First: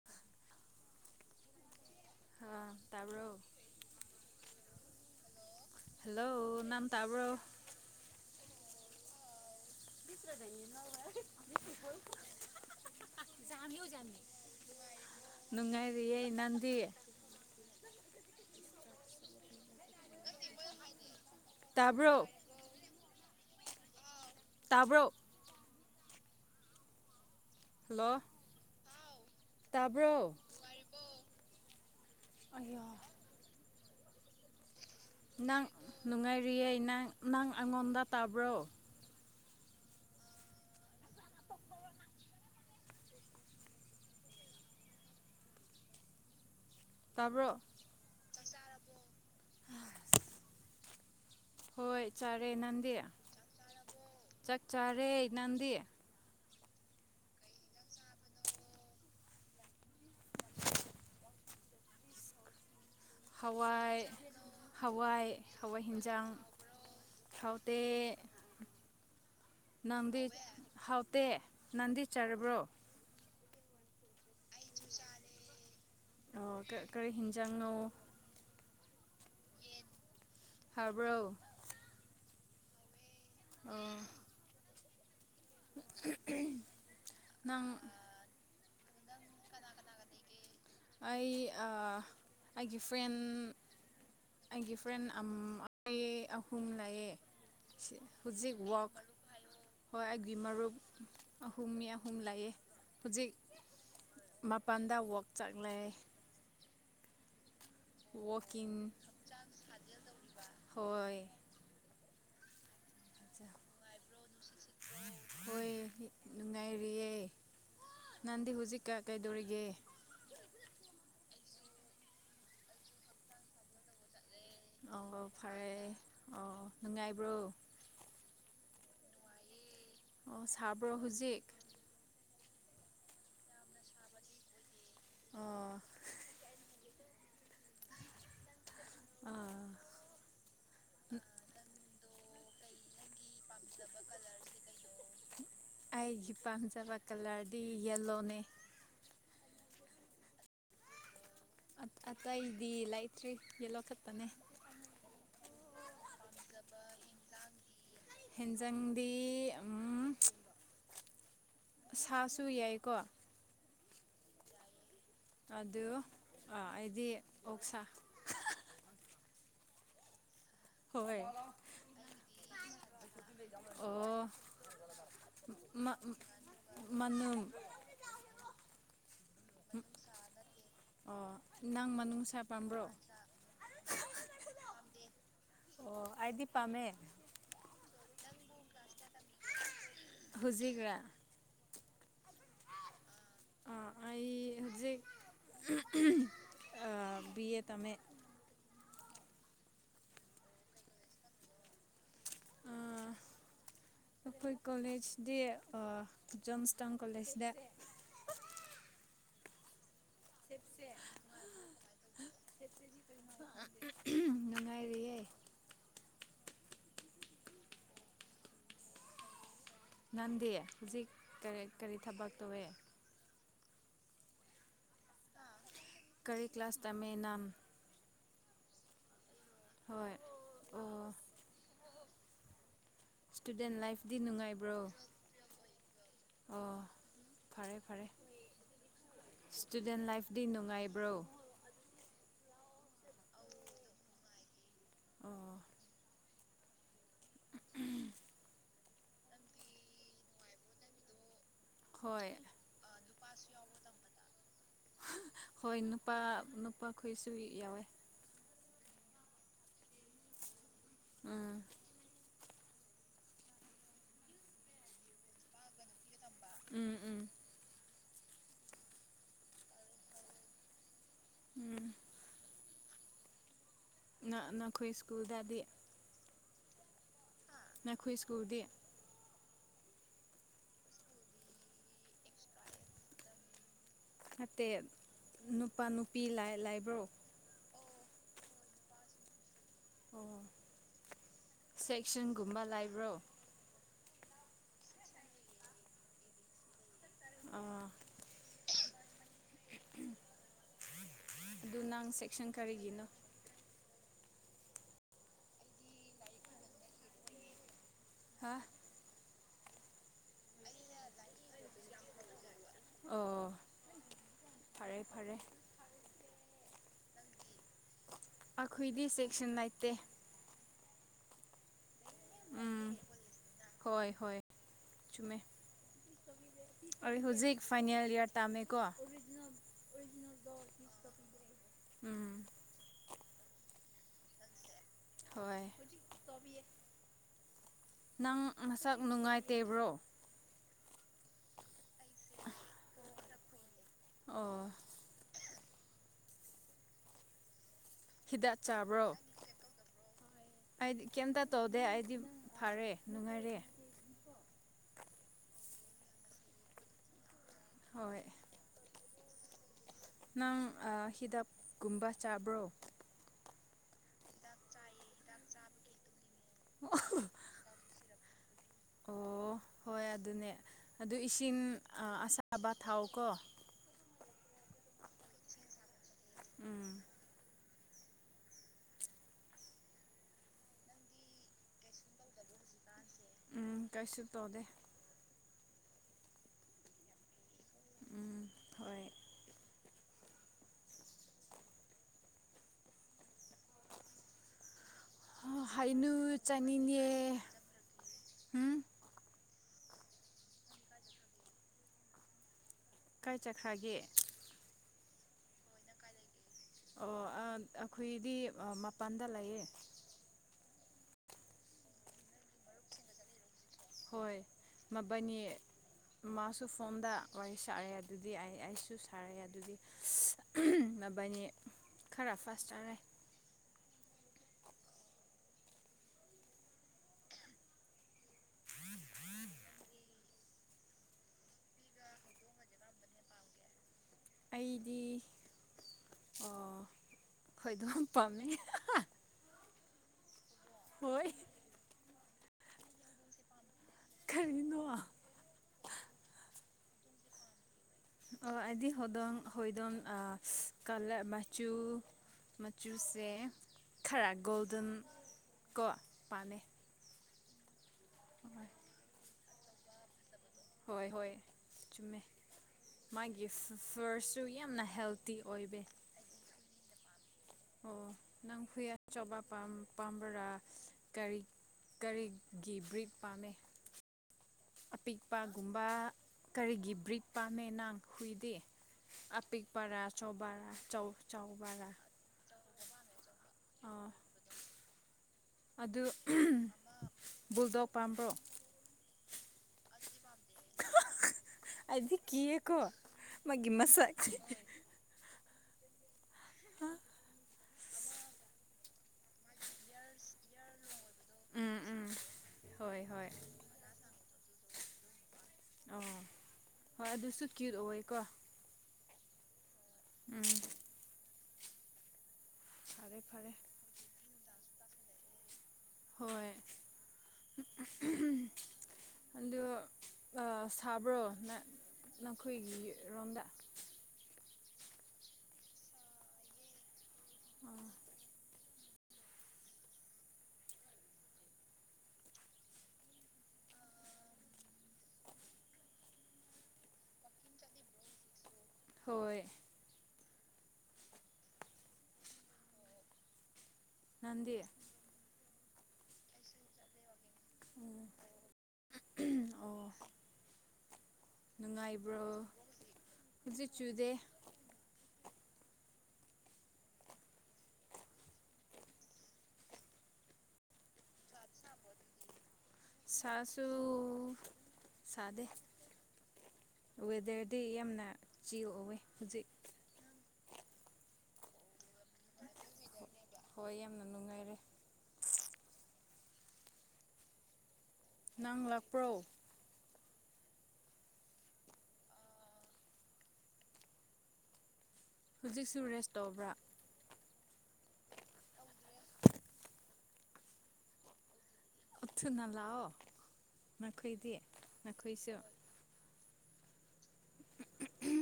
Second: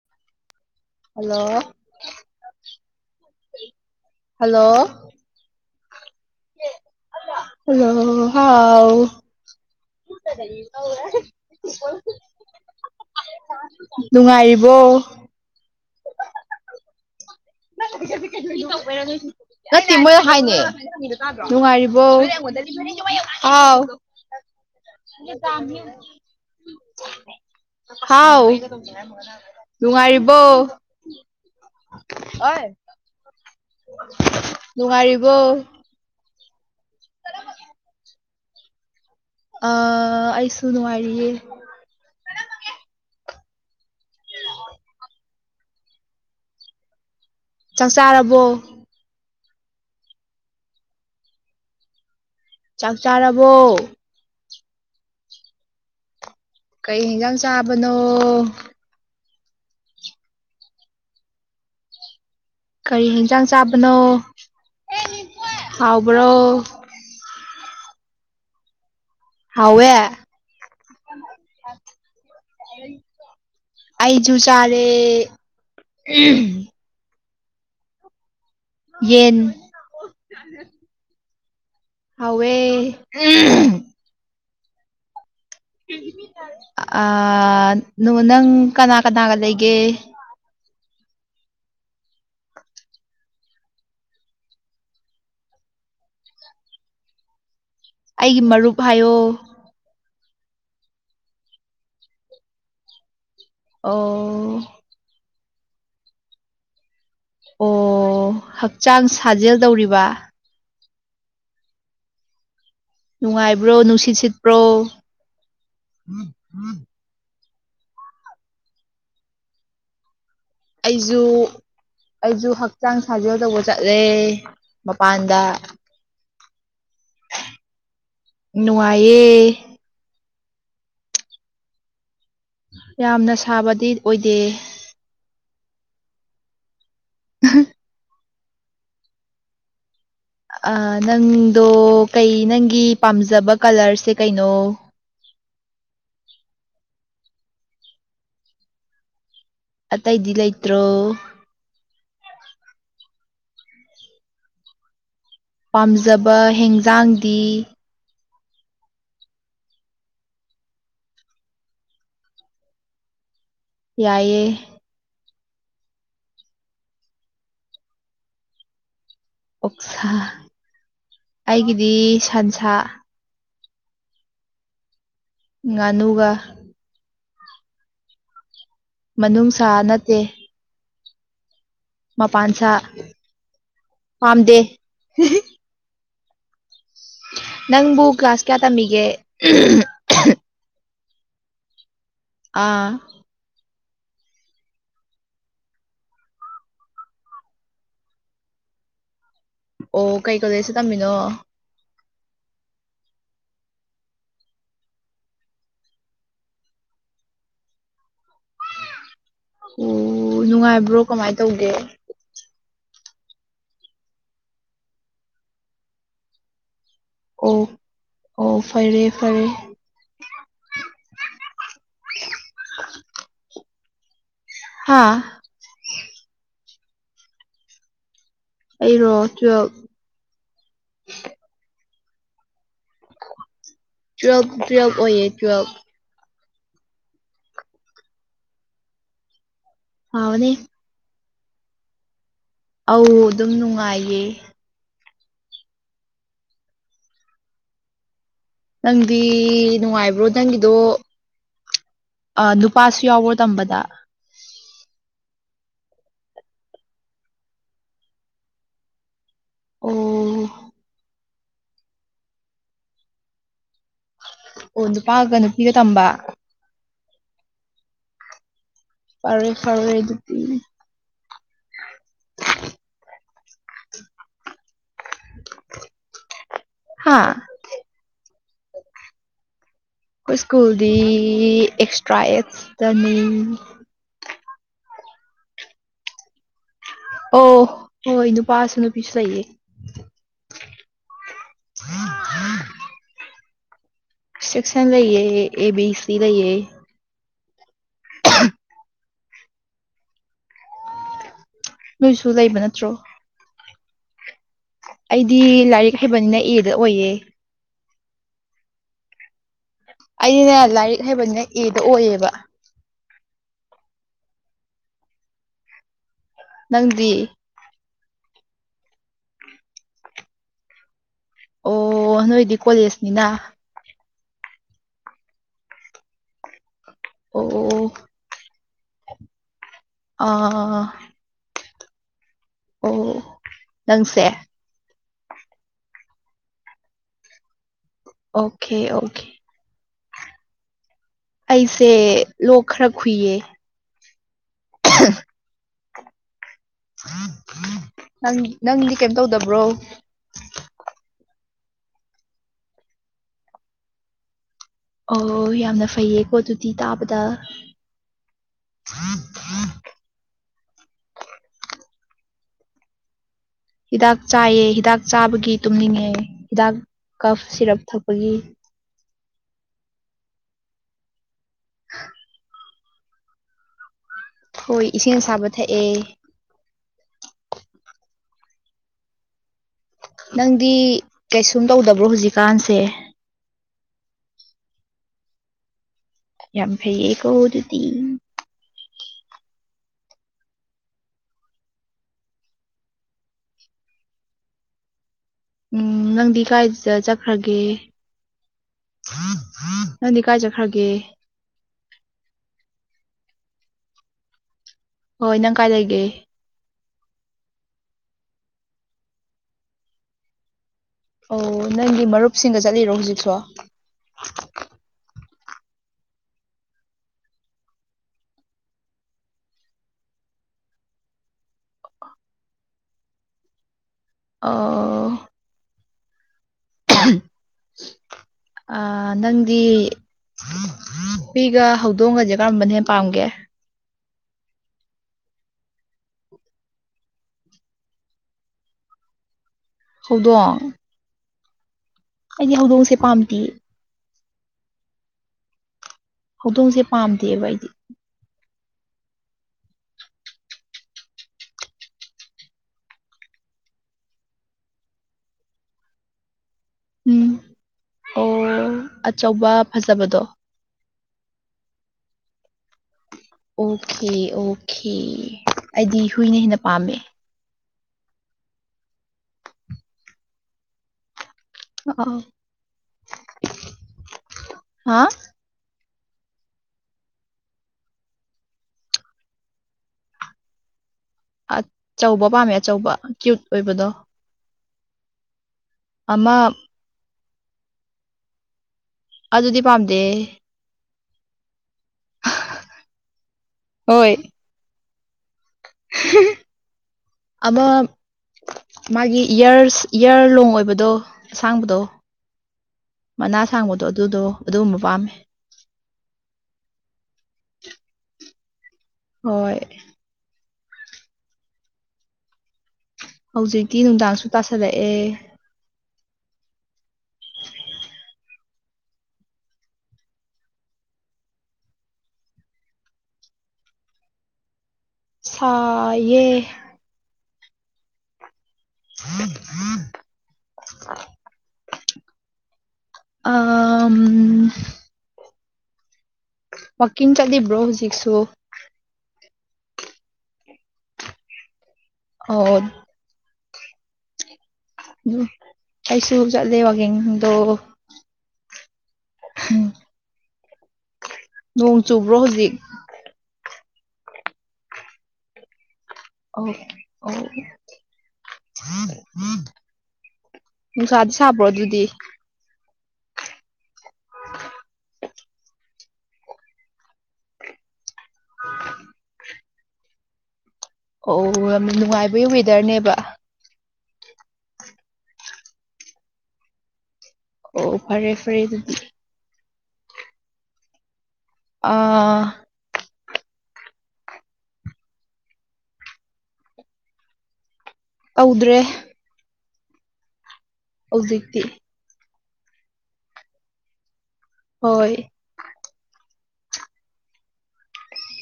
[inaudible] Hello ꯍꯥꯥ ꯇꯥꯕ꯭ꯔꯣ hello hello ꯅꯝ ꯇꯥꯕ꯭ꯔꯣ ꯍꯜꯂꯣ ꯍꯥꯎ [unintelligible] ꯅꯨꯡꯉꯥꯏꯔꯤꯕꯣ ꯅꯨꯡꯉꯥꯏꯔꯤ ꯅꯗꯤ ꯅꯠꯇꯦ ꯃꯣꯏꯅ ꯍꯥꯏꯅꯦ ꯅꯨꯡꯉꯥꯏꯔꯤꯕꯣ ꯇꯥꯕ꯭ꯔꯣ ꯑꯥꯎ ꯇꯥꯕ꯭ꯔꯣ [inaudible] ꯍꯜꯂꯣ ꯍꯥꯎ ꯇꯥꯕ꯭ꯔꯣ ꯅꯨꯡꯉꯥꯏꯔꯤꯕꯣ ꯑꯌꯥ ꯅꯨꯡꯉꯥꯏꯔꯤꯕꯣ ꯅꯪ ꯅꯨꯡꯉꯥꯏꯔꯤꯌꯦ ꯅꯪ ꯅꯪ ꯑꯩꯉꯣꯟꯗ ꯇꯥꯕ꯭ꯔꯣ ꯑꯩꯁꯨ ꯅꯨꯡꯉꯥꯏꯔꯤꯌꯦ ꯇꯥꯕ꯭ꯔꯣ ꯆꯥꯛ ꯆꯥꯔꯕꯣ ꯍꯣꯏ ꯆꯥꯔꯦ ꯅꯪꯗꯤ ꯆꯥꯛ ꯆꯥꯔꯕꯣ ꯆꯥꯛ ꯆꯥꯔꯦ ꯅꯪꯗꯤ ꯀꯩ ꯍꯦꯟꯖꯥꯡ ꯆꯥꯕꯅꯣ? ꯀꯔꯤ ꯍꯦꯟꯖꯥꯡ ꯍꯋꯥꯏ ꯆꯥꯕꯅꯣ ꯍꯋꯥꯏ ꯍꯋꯥꯏ ꯍꯤꯟꯖꯥꯡ ꯍꯥꯎꯕ꯭ꯔꯣ ꯍꯥꯎꯇꯦ ꯍꯥꯎꯋꯦ ꯅꯪꯗꯤ ꯍꯥꯎꯇꯦ ꯅꯪꯗꯤ ꯆꯥꯔꯕ꯭ꯔꯣ? ꯑꯖꯨ ꯆꯥꯔꯦ ꯑꯣ ꯀꯔꯤ ꯍꯤꯟꯖꯥꯡꯅꯣ? ꯌꯦꯟ ꯍꯥꯏꯕ꯭ꯔꯥꯎ? ꯍꯥꯎꯋꯦ ꯎꯝ ꯑꯥ ꯅꯪ ꯑꯥ ꯅꯣ ꯅꯪ ꯀꯅꯥ ꯀꯅꯥꯒ ꯂꯩꯒꯦ? ꯑꯩ ꯑꯥ ꯑꯩꯒꯤ ꯐ꯭ꯔꯦꯟ ꯑꯩꯒꯤ ꯐ꯭ꯔꯦꯟ ꯑꯝ ꯑꯩ ꯑꯍꯨꯝ ꯂꯩꯑꯦ ꯑꯩꯒꯤ ꯍꯨꯖꯤꯛ ꯃꯔꯨꯞ ꯋꯥꯛ ꯍꯥꯏꯌꯣ ꯍꯣꯏ ꯑꯩꯒꯤ ꯃꯔꯨꯞ ꯑꯍꯨꯝ ꯃꯤ ꯑꯍꯨꯝ ꯂꯩꯑꯦ ꯍꯨꯖꯤꯛ ꯑꯣ ꯃꯄꯥꯟꯗ ꯋꯥꯛ ꯆꯥꯛꯂꯦ ꯑꯣ ꯋꯥꯛꯀꯤꯡ ꯍꯛꯆꯥꯡ ꯁꯥꯖꯦꯜ ꯇꯧꯔꯤꯕ ꯍꯣꯏ ꯍꯣꯏ ꯅꯨꯡꯉꯥꯏꯕ꯭ꯔꯣ ꯅꯨꯡꯁꯤꯠ ꯁꯤꯠꯄ꯭ꯔꯣ [unintelligible] ꯅꯨꯡꯉꯥꯏꯔꯤꯌꯦ ꯅꯟꯗꯤ ꯍꯧꯨꯖꯤꯛꯀ ꯀꯩꯗꯧꯔꯤꯒꯦ? ꯑꯩꯖꯨ ꯑꯩꯖꯨ ꯍꯛꯆꯥꯡ ꯁꯥꯖꯦꯜ ꯇꯧꯕ ꯆꯠꯂꯦ꯫ ꯑꯧ ꯃꯄꯥꯟꯗ ꯐꯔꯦ ꯑꯧ ꯅꯨꯡꯉꯥꯏꯕ꯭ꯔꯣ ꯅꯨꯡꯉꯥꯏꯌꯦ ꯑꯣ ꯁꯔꯕ꯭ꯔꯣ ꯍꯨꯖꯤꯛ? ꯌꯥꯝꯅ ꯁꯥꯕꯗꯤ ꯑꯣꯏꯗꯦ ꯑꯣ ꯑꯍ ꯑꯥ ꯑ ꯅꯪꯗꯣ ꯀꯩ ꯅꯪꯒꯤ ꯄꯥꯝꯖꯕ ꯀꯂꯔꯁꯦ ꯀꯩꯅꯣ? ꯑꯩꯒꯤ ꯄꯥꯝꯖꯕ ꯀꯂꯔꯗꯤ ꯌꯦꯂꯣꯅꯦ꯫ ꯑꯇꯩꯗꯤ ꯂꯩꯇ꯭ꯔꯣ? ꯑꯠ ꯑꯇꯩꯗꯤ ꯂꯩꯇ꯭ꯔꯤ ꯌꯦꯂꯣ ꯈꯠꯇꯅꯦ꯫ ꯄꯥꯝꯖꯕ ꯍꯦꯡꯖꯥꯡꯗꯤ ꯍꯦꯟꯖꯪꯗꯤ ꯎꯝ ꯁꯥꯁꯨ ꯌꯥꯏꯀꯣ ꯌꯥꯏꯌꯦ ꯑꯗꯨ ꯑꯥ ꯑꯩꯗꯤ ꯑꯣꯛ ꯁꯥꯥ ꯑꯣꯛꯁꯥ ꯍꯣꯏ ꯑꯩꯒꯤꯗꯤ ꯁꯟꯁꯥ ꯑꯣ ꯃꯥ ꯎꯝ ꯉꯥꯅꯨꯒ ꯃꯅꯨꯡ [unintelligible] ꯃꯅꯨꯡꯁꯥ ꯅꯠꯇꯦ ꯑꯣ ꯅꯪ ꯃ ꯃꯄꯥꯟ ꯁꯥ ꯄꯥꯝꯗꯦ ꯑꯣ ꯑꯩꯗꯤ ꯄꯥꯝꯃꯦ꯫ ꯅꯪꯕꯨ ꯀ꯭ꯂꯥꯁ ꯀꯌꯥ ꯇꯝꯃꯤꯒꯦ ꯍꯨꯖꯤꯛꯔꯥ ꯑꯥ ꯑꯥ ꯑꯩ ꯍꯥꯖꯤꯛ ꯑꯥ ꯕꯤ ꯑꯦ ꯇꯝꯃꯦ ꯑꯣ ꯀꯩ ꯀꯣꯂꯦꯁꯇ ꯇꯝꯃꯤꯅꯣ ꯑꯥ ꯑꯈꯣꯏ ꯀꯣꯂꯦꯖꯗꯤ ꯑꯥ ꯖꯣꯟꯁꯇꯥꯡ ꯀꯣꯂꯦꯖꯗ ꯑꯣ ꯅꯨꯡꯉꯥꯏꯕ꯭ꯔꯣ ꯀꯃꯥꯏ ꯇꯧꯒꯦ [unintelligible] [unintelligible] ꯅꯨꯡꯉꯥꯏꯔꯤꯌꯦ ꯑꯣ ꯑꯣ ꯐꯔꯦ ꯐꯔꯦ ꯅꯪꯗꯤ ꯍꯨꯖꯤꯛ ꯀꯔꯤ ꯀꯔꯤ ꯊꯕꯛ ꯇꯧꯋꯦ ꯍꯥ ꯀꯔꯤ ꯀ꯭ꯂꯥꯁ ꯇꯝꯃꯦ ꯅꯝ ꯑꯩꯔꯣ ꯇꯨꯌꯦꯜꯕ ꯍꯣꯏ ꯑꯣ ꯁ꯭ꯇꯨꯗꯦꯟ ꯂꯥꯏꯐꯗꯤ ꯇꯨꯋꯦꯜꯕ ꯅꯨꯡꯉꯥꯏꯕ꯭ꯔꯣ ꯇꯨꯋꯦꯜꯕ ꯑꯣꯏꯌꯦ ꯇꯨꯋꯦꯜꯕ ꯑꯣ ꯐꯔꯦ ꯐꯔꯦ ꯁ꯭ꯇꯨꯗꯦꯟ ꯂꯥꯏꯐꯗꯤ ꯐꯥꯕꯅꯦ ꯅꯨꯡꯉꯥꯏꯕ꯭ꯔꯣ ꯑꯧ ꯑꯗꯨꯝ ꯅꯨꯡꯉꯥꯏꯌꯦ ꯑꯣ ꯅꯪꯗꯤ ꯅꯨꯡꯉꯥꯏꯕ꯭ꯔꯣ ꯅꯪꯒꯤꯗꯣ ꯍꯣꯏ ꯑꯥ ꯅꯨꯞ ꯄꯥꯁꯨ ꯌꯥꯎꯕ꯭ꯔꯣ ꯇꯝꯕꯗ ꯍꯣꯏ ꯅꯨꯄꯥ ꯅꯨꯄꯥꯈꯣꯏꯁꯨ ꯌꯥꯎꯋꯦ ꯑꯣ ꯎꯝ ꯑꯣ ꯅꯨꯄꯥꯒ ꯅꯨꯄꯤꯒ ꯇꯝꯕ ꯎꯝ ꯎꯝ ꯐꯔꯦ ꯐꯔꯦ ꯑꯗꯨꯗꯤ ꯎꯝ ꯅꯥ ꯅꯈꯣꯏ ꯁ꯭ꯀꯨꯜꯗ ꯗꯤ ꯍꯥꯥ ꯅꯈꯣꯏ ꯁ꯭ꯀꯨꯜꯗꯤ ꯑꯩꯈꯣꯏ ꯁ꯭ꯀꯨꯜꯗꯤ ꯑꯦꯛꯁꯇ꯭ꯔꯥ ꯑꯦꯠꯁꯇꯅꯤ ꯅꯠꯇꯦ ꯅꯨꯄꯥ ꯅꯨꯄꯤ ꯂꯥꯏ ꯂꯥꯏꯕ꯭ꯔꯣ ꯑꯣ ꯍꯣꯏ ꯅꯨꯄꯥꯁꯨ ꯅꯨꯄꯤꯁꯨ ꯂꯩꯌꯦ ꯑꯣ ꯁꯦꯛꯁꯟꯒꯨꯝꯕ ꯂꯥꯏꯕ꯭ꯔꯣ ꯁꯦꯛꯁꯟ ꯂꯩꯌꯦ ꯑꯦ ꯕꯤ ꯁꯤ ꯂꯩꯌꯦ ꯑꯥ ꯗꯨ ꯅꯪ ꯅꯣꯏꯁꯨ ꯁꯦꯛꯁꯟ ꯂꯩꯕ ꯅꯠꯇ꯭ꯔꯣ ꯀꯔꯤꯒꯤꯅꯣ ꯑꯩꯗꯤ ꯂꯥꯏꯔꯤꯛ ꯍꯩꯕꯅꯤꯅ ꯑꯦꯗ ꯑꯣꯏꯌꯦ ꯍꯥ ꯑꯩꯗꯤꯅꯦ ꯂꯥꯏꯔꯤꯛ ꯍꯩꯕꯅꯤꯅ ꯑꯦꯗ ꯑꯣꯏꯌꯦꯕ ꯑꯣ ꯐꯔꯦ ꯐꯔꯦ ꯅꯪꯗꯤ ꯑꯈꯣꯏꯗꯤ ꯆꯦꯛꯁꯤꯟ ꯅꯩꯇꯦ꯫ ꯑꯣ ꯅꯣꯏꯗꯤ ꯀꯣꯂꯦꯖꯅꯤꯅ꯫ ꯅꯥ ꯍꯣꯏ ꯍꯣꯏ ꯆꯨꯝꯃꯦ꯫ [unintelligible] ꯑꯩ ꯍꯧꯖꯤꯛ ꯑꯣ ꯐꯥꯏꯅꯦꯜ ꯏꯌꯥꯔ ꯇꯥꯝꯃꯦꯀꯣ ꯑꯣꯔꯤꯖꯤꯅꯜ ꯑꯣꯔꯤꯖꯤꯅꯥꯜ ꯗꯣ ꯑꯥ ꯎꯝ ꯑꯣ ꯅꯪꯁꯦ꯫ ꯍꯣꯏ ꯅꯪ ꯑꯣꯀꯦ ꯅꯁꯛ ꯑꯣꯀꯦ ꯅꯨꯡꯉꯥꯏꯇꯦꯕ꯭ꯔꯣ? ꯑꯩꯁꯦ ꯂꯣꯛ ꯈꯔ ꯈꯨꯨꯏꯌꯦ꯫ ꯑꯣ ꯅꯪ ꯍꯤꯗꯥꯛ ꯅꯪꯗꯤ ꯀꯩꯝ ꯇꯧꯗꯕ꯭ꯔꯣ? ꯑꯩꯠ ꯀꯩꯝꯇ ꯇꯧꯗꯦ ꯑꯩꯗꯤ ꯐꯔꯦ ꯅꯨꯡꯉꯥꯏꯔꯦ꯫ ꯑꯣ ꯌꯥꯝꯅ ꯐꯩꯌꯦꯀꯣ ꯑꯗꯨꯨꯇꯤ ꯇꯥꯕꯗ꯫ ꯍꯣꯏ [unintelligible] ꯅꯪ ꯑꯥ ꯍꯤꯗꯥꯛꯀꯨꯝꯕ ꯆꯥꯕ꯭ꯔꯣ? ꯍꯤꯗꯥꯛ ꯆꯥꯏꯌꯦ ꯍꯤꯗꯥꯛ ꯆꯥꯕꯒꯤ ꯇꯨꯝꯅꯤꯡꯉꯦ ꯍꯤꯗꯥꯛ ꯀꯞ ꯁꯤꯔꯞ ꯊꯛꯄꯒꯤ꯫ ꯑꯣ ꯍꯣꯏ ꯑꯗꯨꯅꯦ ꯑꯗꯨ ꯏꯁꯤꯡ ꯑꯁꯥꯕ ꯊꯥꯎ ꯀꯣ ꯍꯣꯏ ꯏꯁꯤꯡ ꯑꯁꯥꯕ ꯊꯛꯑꯦ꯫ ꯎꯝ ꯅꯪꯗꯤ ꯀꯩꯁꯨꯝ ꯇꯧꯗꯕ꯭ꯔꯣ ꯍꯧꯖꯤꯛꯀꯥꯟꯁꯦ꯫ ꯎꯝ ꯀꯩꯁꯨ ꯇꯧꯗꯦ꯫ ꯌꯥꯝ ꯐꯩꯌꯦꯀꯣ ꯑꯗꯨꯗꯤ꯫ ꯎꯝ ꯍꯣꯏ ꯎꯝ ꯍꯩꯅꯨ ꯅꯪꯗꯤ ꯀꯥꯏꯗ ꯆꯥꯅꯤꯡꯉꯦ ꯆꯠꯈ꯭ꯔꯒꯦ? ꯎꯝ ꯅꯪꯗꯤ ꯀꯥꯏ ꯆꯠꯈ꯭ꯔꯒꯦ? ꯀꯥꯏ ꯆꯈ꯭ꯔꯥꯒꯦ? ꯍꯣꯏ ꯅꯪ ꯀꯥꯏ ꯂꯩꯒꯦ꯫ ꯑꯣ ꯑꯥ ꯑꯩꯈꯣꯏꯗꯤ ꯃꯄꯥꯟꯗ ꯂꯩꯌꯦ꯫ ꯑꯣ ꯅꯪꯒꯤ ꯃꯔꯨꯞꯁꯤꯡꯒ ꯆꯠꯂꯤꯔꯣ ꯍꯧꯖꯤꯛꯁꯣ꯫ ꯍꯣꯏ ꯃꯕꯥꯟꯅꯤ꯫ ꯃꯥꯁꯨ ꯐꯣꯝꯗ ꯋꯥꯔꯤ ꯁꯥꯌꯦ ꯑꯗꯨꯗꯤ ꯑꯩ ꯑꯩꯁꯨ ꯁꯥꯌꯦ ꯑꯗꯨꯗꯤ꯫ ꯏꯁ ꯎꯝ ꯅꯕꯥꯅꯤ ꯈꯔꯥ ꯐꯥꯁꯇ ꯇꯔꯦ꯫ ꯑꯣ ꯑ ꯅꯪꯗꯤ ꯄꯤꯒ ꯍꯧꯗꯣꯡꯒꯁꯦ ꯀꯔꯝꯕꯅ ꯍꯦꯟꯅ ꯄꯥꯝꯒꯦ꯫ ꯑꯩꯗꯤ ꯑꯥ ꯈꯣꯏꯗꯣꯝ ꯄꯥꯝꯃꯦ꯫ ꯍꯧꯗꯣꯡ꯫ ꯍꯣꯏ ꯑꯩꯗꯤ ꯍꯧꯗꯣꯡꯁꯦ ꯄꯥꯝꯗꯤꯌꯦ꯫ ꯈꯔꯤꯅꯣ꯫ ꯍꯧꯗꯣꯡꯁꯦ ꯄꯥꯝꯗꯦꯕ ꯑꯩꯗꯤ꯫ ꯑꯥ ꯑꯩꯗꯤ ꯍꯧꯗꯣꯡ ꯍꯣꯏꯗꯣꯟ ꯑꯥ ꯀꯂꯛ ꯃꯆꯨ꯫ ꯃꯆꯨꯁꯦ ꯈꯔ ꯒꯣꯜꯗꯟ ꯀꯣ ꯄꯥꯝꯃꯦ ꯎꯝ ꯑꯩ [inaudible] ꯑꯆꯧꯕ ꯐꯖꯕꯗꯣ ꯍꯣꯏ ꯍꯣꯏ ꯆꯨꯝꯃꯦ ꯃꯥꯒꯤ ꯑꯣꯀꯦ ꯐꯥꯔꯁꯨ ꯌꯥꯝꯅ ꯑꯣꯀꯦ ꯍꯦꯜꯗꯤ ꯑꯣꯏꯗꯦ ꯑꯩꯗꯤ ꯍꯨꯏꯅ ꯍꯦꯟꯅ ꯄꯥꯝꯃꯦ ꯑꯣ ꯅꯪ ꯍꯨꯏ ꯑꯆꯧꯕ ꯄꯥꯝ ꯄꯥꯝꯕꯔꯥ ꯀꯩ ꯑ ꯀꯔꯤ ꯒꯤ ꯕ꯭ꯔꯤꯗ ꯄꯥꯝꯃꯦ ꯍꯥ ꯑꯄꯤꯛꯄꯒꯨꯝꯕ ꯀꯔꯤꯒꯤ ꯕ꯭ꯔꯤꯗ ꯄꯥꯝꯃꯦ ꯅꯪ ꯍꯨꯏꯗꯤ ꯑꯄꯤꯛꯄꯔꯥ ꯑꯆꯧꯕꯔꯥ ꯆꯧ ꯑ ꯆꯧꯕꯔꯥ ꯆꯧꯕ ꯄꯥꯝꯃꯦ ꯑꯆꯧꯕ ꯀ꯭ꯌꯨꯠ ꯑꯣꯏꯕꯗꯣ ꯑꯥ ꯑꯗꯨ ꯑꯃ ꯕꯨꯜꯗꯣꯛ ꯄꯥꯝꯕ꯭ꯔꯣ ꯑꯗꯨꯗꯤ ꯄꯥꯝꯗꯦꯍꯦ ꯑꯩꯗꯤ ꯀꯤꯑꯦꯀꯣ ꯃꯥꯒꯤ ꯍꯣꯏ ꯃꯁꯛꯁꯦ [inaudible] ꯑꯥ ꯑꯃ ꯃꯥꯒꯤ ꯏꯌꯔꯁ ꯏꯌꯔ ꯂꯣꯡ ꯑꯣꯏꯕꯗꯣ ꯎꯝ ꯑꯁꯥꯡꯕꯗꯣ ꯎꯝ ꯍꯣꯏ ꯍꯣꯏ ꯃꯅꯥ ꯑꯁꯥꯡꯕꯗꯣ ꯑꯗꯨꯗꯣ ꯑꯗꯨꯒꯨꯝꯕ ꯄꯥꯝꯃꯦ ꯑꯣ ꯍꯣꯏ ꯑꯗꯨꯁꯨ ꯀ꯭ꯌꯨꯠ ꯑꯣꯏꯌꯦꯀꯣ ꯍꯣꯏ ꯎꯝ ꯐꯔꯦ ꯐꯔꯦ ꯍꯧꯖꯤꯛꯇꯤ ꯅꯨꯡꯗꯥꯡꯁꯨ ꯇꯥꯁꯜꯂꯛꯑꯦ ꯍꯣꯏ ꯑꯗꯣ ꯑꯥ ꯁꯥꯕ꯭ꯔꯣ ꯅꯪ ꯅꯈꯣꯏꯒꯤ ꯔꯣꯝꯗ ꯁꯥꯏꯌꯦ ꯑꯥ [inaudible] ꯑꯥ ꯋꯥꯛꯀꯤꯡ ꯆꯠꯂꯤꯕ꯭ꯔꯣ ꯍꯧꯖꯤꯛꯁꯨ ꯍꯣꯏ ꯑꯣ ꯅꯪꯗꯤ ꯑꯩꯁꯨ ꯆꯠꯂꯦ ꯋꯥꯛꯀꯤꯡꯗꯣ ꯑꯣ ꯑꯣ ꯅꯣꯡ ꯆꯨꯕ꯭ꯔꯣ ꯅꯨꯡꯉꯥꯏꯕ꯭ꯔꯣ ꯍꯧꯖꯤꯛ ꯍꯧꯖꯤꯛ ꯆꯨꯗꯦ ꯑꯣ ꯅꯨꯡꯁꯥꯗꯤ ꯁꯥꯕ꯭ꯔꯣ ꯑꯗꯨꯗꯤ ꯁꯥꯁꯨ ꯁꯥꯗꯦ ꯋꯦꯗꯔꯗꯤ ꯌꯥꯝꯅ ꯆꯤꯔ ꯑꯣꯏꯋꯦ ꯍꯧꯖꯤꯛ ꯑꯣ ꯌꯥꯝꯅ ꯅꯨꯡꯉꯥꯏꯕꯒꯤ ꯋꯦꯗꯔꯅꯦꯕ ꯍꯣꯏ ꯌꯥꯝꯅ ꯅꯨꯡꯉꯥꯏꯔꯦ ꯑꯣ ꯐꯔꯦ ꯐꯔꯦ ꯅꯪ ꯑꯗꯨꯗꯤ ꯂꯥꯛꯄ꯭ꯔꯣ ꯑꯥ ꯍꯧꯖꯤꯛꯁꯨ ꯔꯦꯁ ꯇꯧꯕ꯭ꯔ ꯇꯧꯗ꯭ꯔꯦ ꯍꯧꯖꯤꯛꯇꯤ ꯑ ꯊꯨꯅ ꯂꯥꯛꯑꯣ ꯅꯈꯣꯏꯗꯤ ꯍꯣꯏ ꯅꯈꯣꯏꯁꯨ ꯎꯝ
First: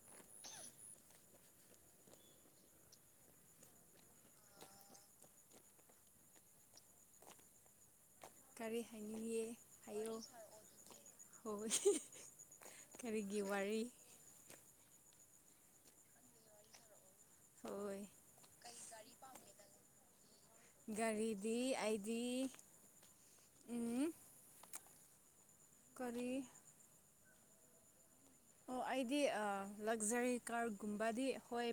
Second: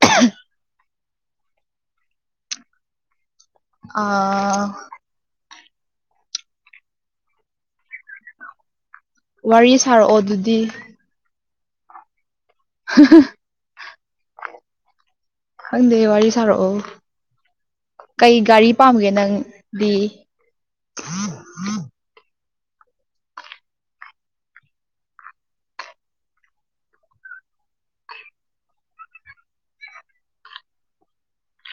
ꯑ ꯍꯝ ꯑꯥ ꯀꯔꯤ ꯍꯥꯏꯅꯤꯡꯉꯦ ꯋꯥꯔꯤ ꯍꯥꯏꯌꯣ ꯁꯥꯔꯛꯑꯣ ꯆꯥꯔꯤ ꯑꯗꯨꯗꯤ ꯁꯥꯔꯛꯑꯣ ꯑꯗꯨꯗꯤ ꯍꯣꯏ ꯀꯔꯤꯒꯤ ꯋꯥꯔꯤ ꯈꯪꯗꯦ ꯋꯥꯔꯤ ꯁꯥꯔꯛꯑꯣ ꯍꯣꯏ ꯀꯩ ꯒꯥꯔꯤ ꯄꯥꯝꯕꯒꯦ ꯅꯪꯗꯤ ꯗꯤ ꯑꯩꯗꯤ ꯎꯝ ꯀꯔꯤ ꯑꯣ ꯑꯩꯗꯤ ꯑꯥ ꯂꯛꯖꯔꯤ ꯀꯥꯔꯒꯨꯝꯕꯗꯤ ꯍꯣꯏ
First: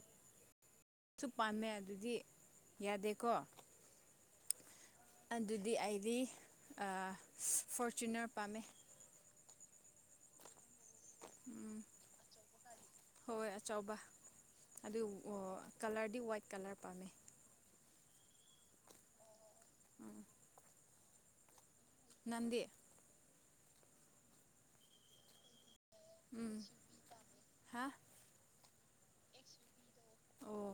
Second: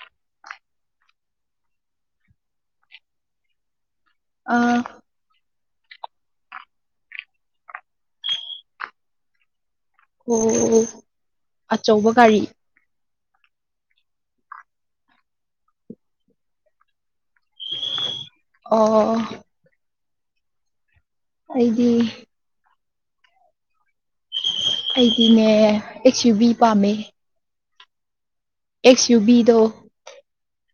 ꯁꯨꯞ ꯄꯥꯝꯃꯦ ꯑꯗꯨꯗꯤ ꯌꯥꯗꯦꯀꯣ ꯑꯥ ꯑꯗꯨꯗꯤ ꯑꯩꯗꯤ ꯐꯣꯔꯆꯨꯅꯔ ꯄꯥꯝꯃꯦ ꯑꯣ ꯑꯣ ꯎꯝ ꯑꯆꯧꯕ ꯒꯥꯔꯤ ꯍꯣꯏ ꯑꯆꯧꯕ ꯑꯗꯨ ꯀꯥꯂꯔꯗꯤ ꯋꯥꯏꯠ ꯀꯥꯂꯔ ꯄꯥꯝꯃꯦ ꯑꯣ ꯑꯣ ꯑꯣ ꯎꯝ ꯑꯩꯗꯤ ꯅꯪꯗꯤ ꯑꯩꯗꯤꯅꯦ ꯑꯦꯛꯁ ꯌꯨ ꯚꯕꯤ ꯎꯝ ꯄꯥꯝꯃꯦ ꯍꯥ ꯑꯦꯛꯁ ꯌꯨ ꯕꯤꯗꯣ ꯑꯣ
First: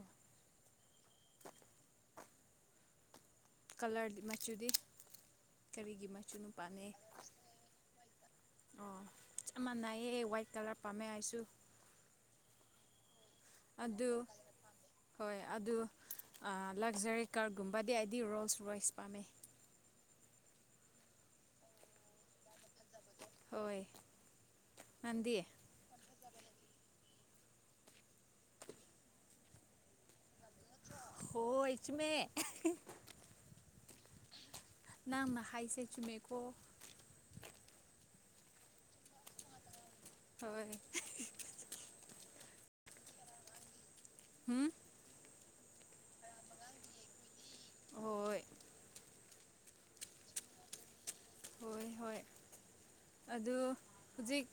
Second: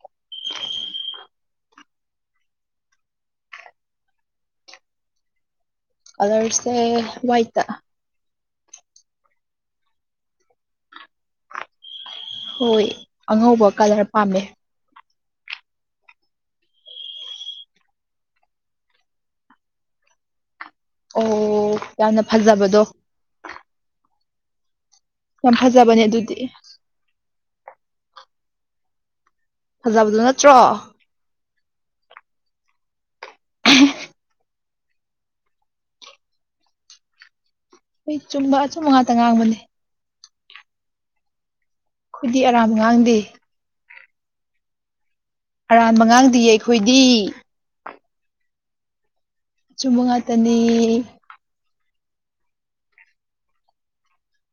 ꯀꯥꯂꯔ -ꯃꯆꯨꯗꯤ ꯀꯔꯤꯒꯤ ꯃꯆꯨꯅꯥ ꯀꯂꯔꯁꯦ ꯄꯥꯥꯝꯃꯤ ꯋꯥꯏꯠꯇ ꯑꯣ ꯆꯞ ꯃꯥꯟꯅꯩꯌꯦ ꯋꯥꯏꯠ ꯀꯥꯂꯔ ꯄꯥꯝꯃꯦ ꯑꯩꯁꯨ ꯍꯣꯏ ꯑꯉꯧꯕ ꯀꯂꯔ ꯑꯗꯨ ꯄꯥꯝꯃꯦ ꯍꯣꯏ ꯑꯗꯨ ꯑ ꯂꯛꯖꯔꯤ ꯀꯥꯔꯒꯨꯝꯕꯗꯤ ꯑꯩꯗꯤ ꯔꯣꯁ ꯋꯥꯏꯁ ꯄꯥꯝꯃꯦ ꯑꯝ ꯌꯥꯝꯅ ꯐꯖꯕꯗꯣ ꯍꯣꯏ ꯅꯪꯗꯤ ꯌꯥꯝ ꯐꯖꯕꯅꯦ ꯑꯗꯨꯗꯤ ꯐꯖꯕꯗꯣ ꯅꯠꯇ꯭ꯔꯣ ꯍꯣꯏ ꯆꯨꯝꯃꯦ [unintelligible] ꯅꯪꯅ ꯍꯥꯏꯁꯦ ꯆꯨꯝꯃꯦꯀꯣ ꯑꯩ ꯆꯨꯝꯕ -ꯑꯆꯨꯝꯕ ꯉꯥꯛꯇ ꯉꯥꯡꯕꯅꯦ ꯍꯣꯏ [unintelligible] ꯈꯣꯏꯗꯤ ꯑꯔꯥꯟꯕ ꯉꯥꯡꯗꯦ ꯍꯨꯝ ꯑꯔꯥꯟꯕ ꯉꯥꯡꯗꯤꯌꯦ ꯑꯩꯈꯣꯏꯗꯤ ꯍꯣꯏ ꯑꯆꯨꯝꯕ ꯉꯥꯛꯇꯅꯦ ꯍꯣꯢ ꯍꯣꯢ ꯑꯗꯨ ꯍꯧꯖꯤꯛ